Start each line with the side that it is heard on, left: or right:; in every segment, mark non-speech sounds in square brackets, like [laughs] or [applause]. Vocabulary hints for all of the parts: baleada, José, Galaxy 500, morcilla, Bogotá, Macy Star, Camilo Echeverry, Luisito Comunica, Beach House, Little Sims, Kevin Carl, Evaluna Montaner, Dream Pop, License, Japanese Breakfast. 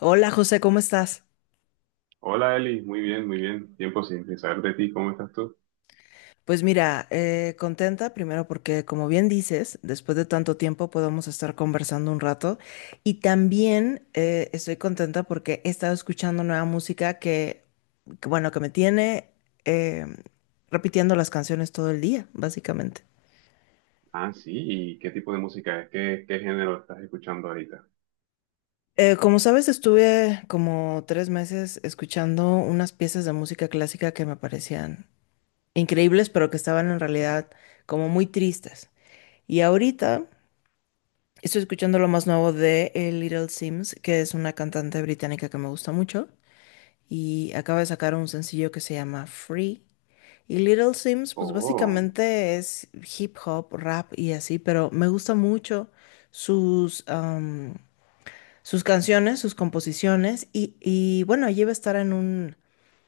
left: Hola José, ¿cómo estás?
right: Hola Eli, muy bien, muy bien. Tiempo sin saber de ti, ¿cómo estás tú?
left: Pues mira, contenta primero porque como bien dices, después de tanto tiempo podemos estar conversando un rato y también estoy contenta porque he estado escuchando nueva música bueno, que me tiene eh, repitiendo las canciones todo el día, básicamente.
right: Ah, sí, ¿y qué tipo de música es? ¿Qué género estás escuchando ahorita?
left: Como sabes, estuve como tres meses escuchando unas piezas de música clásica que me parecían increíbles, pero que estaban en realidad como muy tristes. Y ahorita, estoy escuchando lo más nuevo de Little Sims, que es una cantante británica que me gusta mucho. Y acaba de sacar un sencillo que se llama Free. Y Little Sims pues
right: Oh.
left: básicamente es hip hop, rap y así, pero me gusta mucho sus, am, sus canciones, sus composiciones. Y bueno, ella va a estar en un,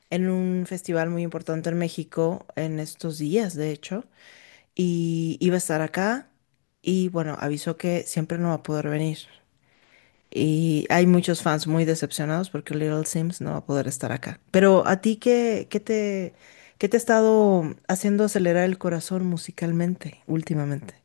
left: en un festival muy importante en México en estos días, de hecho. Y iba a estar acá. Y bueno, avisó que siempre no va a poder venir. Y hay muchos fans muy decepcionados porque Little Sims no va a poder estar acá. Pero a ti, ¿qué te ha estado haciendo acelerar el corazón musicalmente últimamente?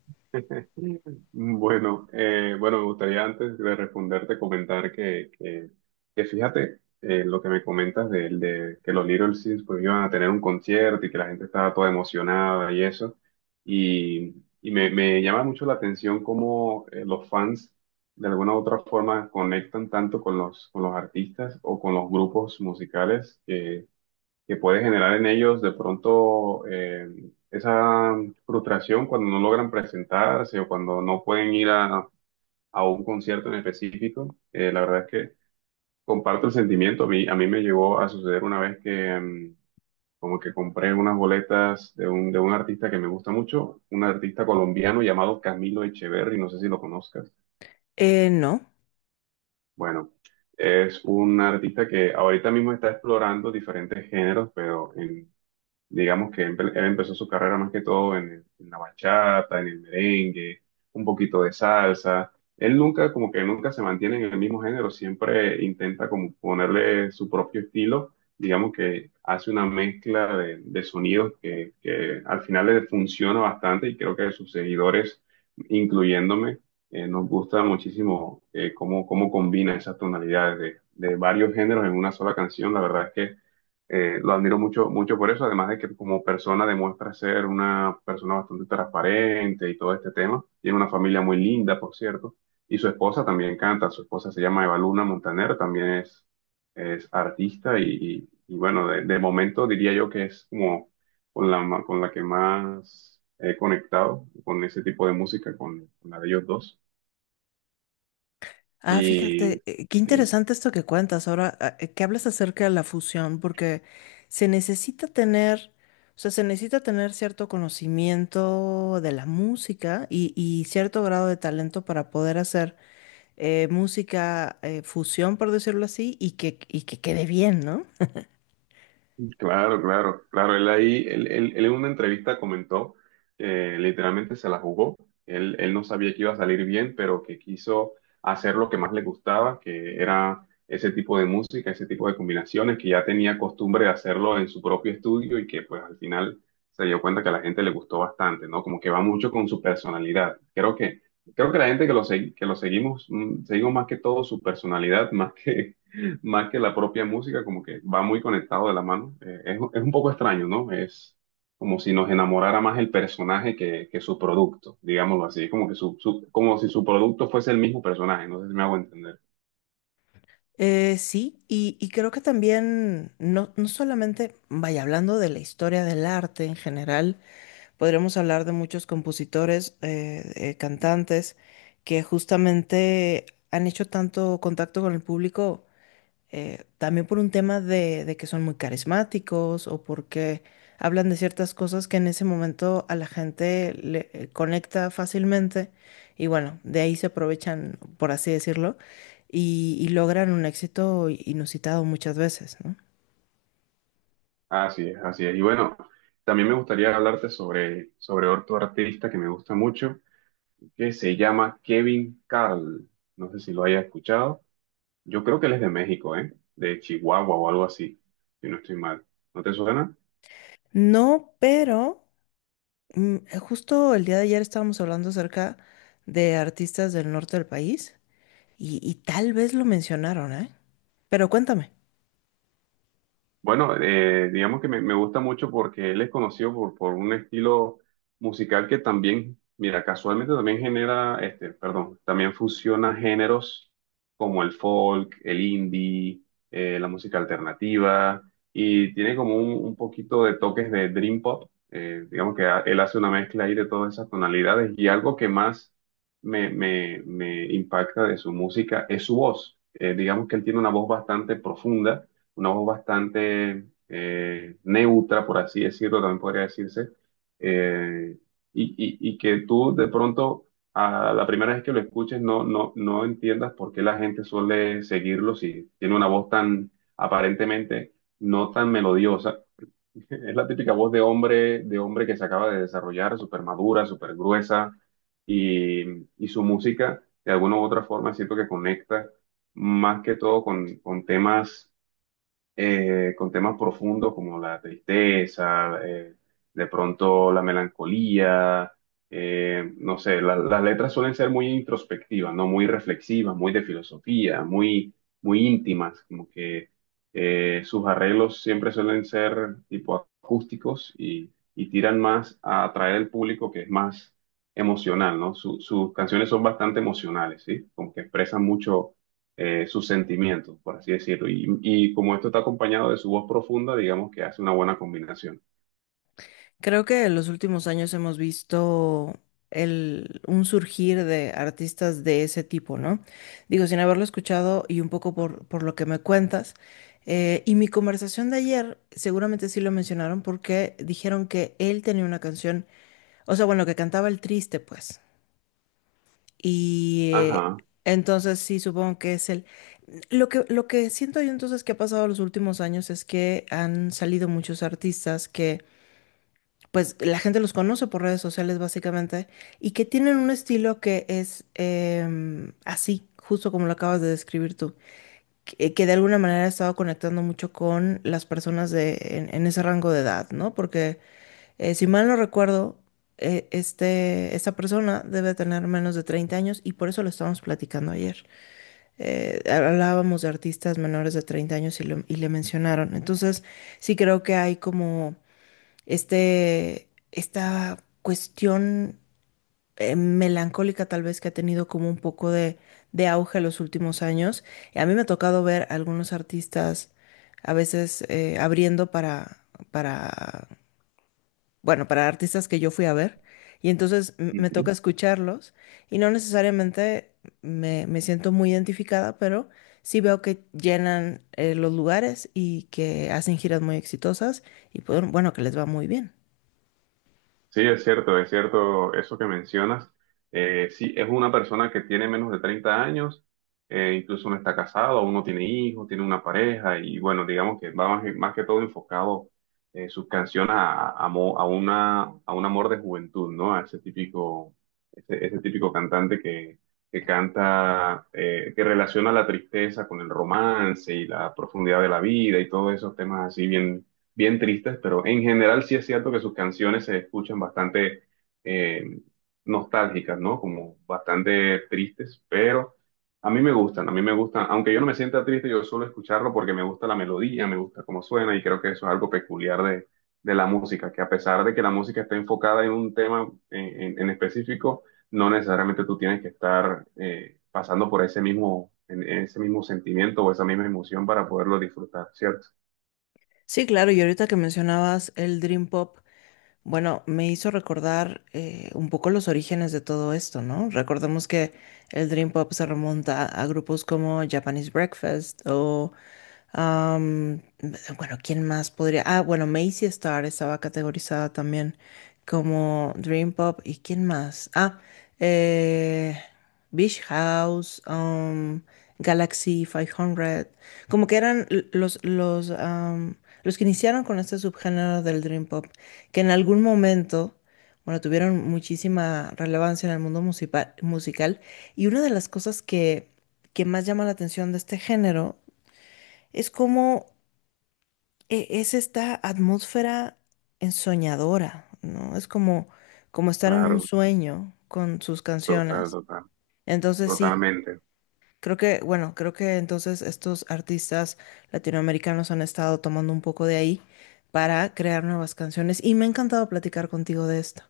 right: Mm, bueno, bueno, me gustaría antes de responderte comentar que fíjate, lo que me comentas de que los Little Sims pues iban a tener un concierto y que la gente estaba toda emocionada y eso. Y, y me llama mucho la atención cómo, los fans de alguna u otra forma conectan tanto con con los artistas o con los grupos musicales que puede generar en ellos de pronto, esa frustración cuando no logran presentarse o cuando no pueden ir a un concierto en específico. La verdad es que comparto el sentimiento. A mí me llegó a suceder una vez que mm, como que compré unas boletas de un artista que me gusta mucho, un artista colombiano llamado Camilo Echeverry, no sé si lo conozcas.
left: No.
right: Bueno. Es un artista que ahorita mismo está explorando diferentes géneros, pero en... Digamos que él empezó su carrera más que todo en en la bachata, en el merengue, un poquito de salsa. Él nunca, como que nunca se mantiene en el mismo género, siempre intenta como ponerle su propio estilo. Digamos que hace una mezcla de sonidos que al final le funciona bastante y creo que sus seguidores, incluyéndome, nos gusta muchísimo, cómo combina esas tonalidades de varios géneros en una sola canción. La verdad es que, lo admiro mucho, mucho por eso, además de que como persona demuestra ser una persona bastante transparente y todo este tema. Tiene una familia muy linda, por cierto, y su esposa también canta. Su esposa se llama Evaluna Montaner, también es artista y bueno, de momento diría yo que es como con con la que más he conectado con ese tipo de música, con la de ellos dos.
left: Ah,
right: Y
left: fíjate, qué
right: sí,
left: interesante esto que cuentas ahora, que hablas acerca de la fusión, porque se necesita tener, o sea, se necesita tener cierto conocimiento de la música y cierto grado de talento para poder hacer música fusión, por decirlo así, y que quede bien, ¿no?
right: claro, claro, claro. Él ahí, él en una entrevista comentó que literalmente se la jugó. Él no sabía que iba a salir bien, pero que quiso hacer lo que más le gustaba, que era ese tipo de música, ese tipo de combinaciones, que ya tenía costumbre de hacerlo en su propio estudio y que pues al final se dio cuenta que a la gente le gustó bastante, ¿no? Como que va mucho con su personalidad. Creo que la gente que que lo seguimos, mm, seguimos más que todo su personalidad, [laughs] más que la propia música, como que va muy conectado de la mano. Es un poco extraño, ¿no? Es como si nos enamorara más el personaje que su producto, digámoslo así, como que como si su producto fuese el mismo personaje, no sé si me hago entender.
left: Sí, y creo que también, no, no solamente, vaya, hablando de la historia del arte en general, podríamos hablar de muchos compositores, cantantes, que justamente han hecho tanto contacto con el público, también por un tema de que son muy carismáticos o porque hablan de ciertas cosas que en ese momento a la gente le conecta fácilmente y bueno, de ahí se aprovechan, por así decirlo, y logran un éxito inusitado muchas veces, ¿no?
right: Así es, así es. Y bueno, también me gustaría hablarte sobre otro artista que me gusta mucho, que se llama Kevin Carl. No sé si lo hayas escuchado. Yo creo que él es de México, ¿eh? De Chihuahua o algo así, si no estoy mal. ¿No te suena?
left: No, pero mm, justo el día de ayer estábamos hablando acerca de artistas del norte del país y tal vez lo mencionaron, ¿eh? Pero cuéntame,
right: Bueno, digamos que me gusta mucho porque él es conocido por un estilo musical que también, mira, casualmente también también fusiona géneros como el folk, el indie, la música alternativa y tiene como un poquito de toques de dream pop. Digamos que él hace una mezcla ahí de todas esas tonalidades y algo que más me impacta de su música es su voz. Digamos que él tiene una voz bastante profunda, una voz bastante, neutra, por así decirlo, también podría decirse, eh, y, y que tú de pronto a la primera vez que lo escuches no entiendas por qué la gente suele seguirlo si tiene una voz tan aparentemente no tan melodiosa. [laughs] Es la típica voz de hombre que se acaba de desarrollar, súper madura, súper gruesa, y, y su música de alguna u otra forma siento que conecta más que todo con temas, con temas profundos como la tristeza, de pronto la melancolía, no sé, las letras suelen ser muy introspectivas, ¿no? Muy reflexivas, muy de filosofía, muy, muy íntimas, como que, sus arreglos siempre suelen ser tipo acústicos y tiran más a atraer al público que es más emocional, ¿no? Sus canciones son bastante emocionales, ¿sí? Como que expresan mucho, sus sentimientos, por así decirlo. Y como esto está acompañado de su voz profunda, digamos que hace una buena combinación.
left: creo que en los últimos años hemos visto un surgir de artistas de ese tipo, ¿no? Digo, sin haberlo escuchado y un poco por lo que me cuentas. Y mi conversación de ayer seguramente sí lo mencionaron porque dijeron que él tenía una canción, o sea, bueno, que cantaba el triste, pues. Y
right: Ajá.
left: entonces sí, supongo que es el... Lo que siento yo entonces que ha pasado los últimos años es que han salido muchos artistas que pues la gente los conoce por redes sociales básicamente y que tienen un estilo que es así, justo como lo acabas de describir tú, que de alguna manera ha estado conectando mucho con las personas en ese rango de edad, ¿no? Porque si mal no recuerdo, esta persona debe tener menos de 30 años y por eso lo estábamos platicando ayer. Hablábamos de artistas menores de 30 años y, y le mencionaron. Entonces, sí creo que hay como esta cuestión melancólica tal vez que ha tenido como un poco de auge en los últimos años. Y a mí me ha tocado ver a algunos artistas a veces abriendo para bueno, para artistas que yo fui a ver, y entonces me toca escucharlos y no necesariamente me siento muy identificada, pero sí veo que llenan los lugares y que hacen giras muy exitosas y pues, bueno, que les va muy bien.
right: Sí, es cierto eso que mencionas. Sí, es una persona que tiene menos de 30 años, incluso no está casado, aún no tiene hijos, tiene una pareja y bueno, digamos que va más, más que todo enfocado, sus canciones a, a una, a un amor de juventud, ¿no? A ese típico, ese típico cantante que canta, que relaciona la tristeza con el romance y la profundidad de la vida y todos esos temas así bien tristes, pero en general sí es cierto que sus canciones se escuchan bastante, eh, nostálgicas, ¿no? Como bastante tristes, pero a mí me gustan, a mí me gustan, aunque yo no me sienta triste, yo suelo escucharlo porque me gusta la melodía, me gusta cómo suena y creo que eso es algo peculiar de la música, que a pesar de que la música está enfocada en un tema en, en específico, no necesariamente tú tienes que estar, pasando por ese mismo, ese mismo sentimiento o esa misma emoción para poderlo disfrutar, ¿cierto?
left: Sí, claro, y ahorita que mencionabas el Dream Pop, bueno, me hizo recordar un poco los orígenes de todo esto, ¿no? Recordemos que el Dream Pop se remonta a grupos como Japanese Breakfast o Am, bueno, ¿quién más podría? Ah, bueno, Macy Star estaba categorizada también como Dream Pop. ¿Y quién más? Eh, Beach House, Galaxy 500. Como que eran los que iniciaron con este subgénero del Dream Pop, que en algún momento, bueno, tuvieron muchísima relevancia en el mundo musical. Y una de las cosas que más llama la atención de este género es como, es esta atmósfera ensoñadora, ¿no? Es como, como estar en un
right: Claro.
left: sueño con sus
right: Total,
left: canciones.
right: total,
left: Entonces sí,
right: totalmente.
left: creo que, bueno, creo que entonces estos artistas latinoamericanos han estado tomando un poco de ahí para crear nuevas canciones y me ha encantado platicar contigo de esto.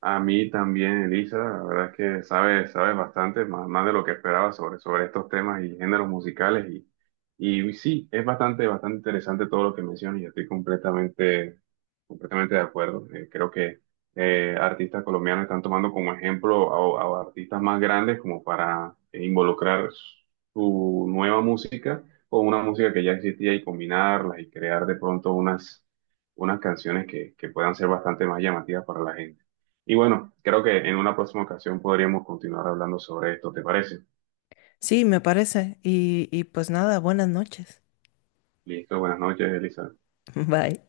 right: A mí también, Elisa, la verdad es que sabes, sabes bastante, más, más de lo que esperaba sobre estos temas y géneros musicales. Y sí, es bastante, bastante interesante todo lo que mencionas y estoy completamente, completamente de acuerdo. Creo que, artistas colombianos están tomando como ejemplo a artistas más grandes como para involucrar su nueva música con una música que ya existía y combinarlas y crear de pronto unas, unas canciones que puedan ser bastante más llamativas para la gente. Y bueno, creo que en una próxima ocasión podríamos continuar hablando sobre esto, ¿te parece?
left: Sí, me parece. Y pues nada, buenas noches.
right: Listo, buenas noches, Elizabeth.
left: [laughs] Bye.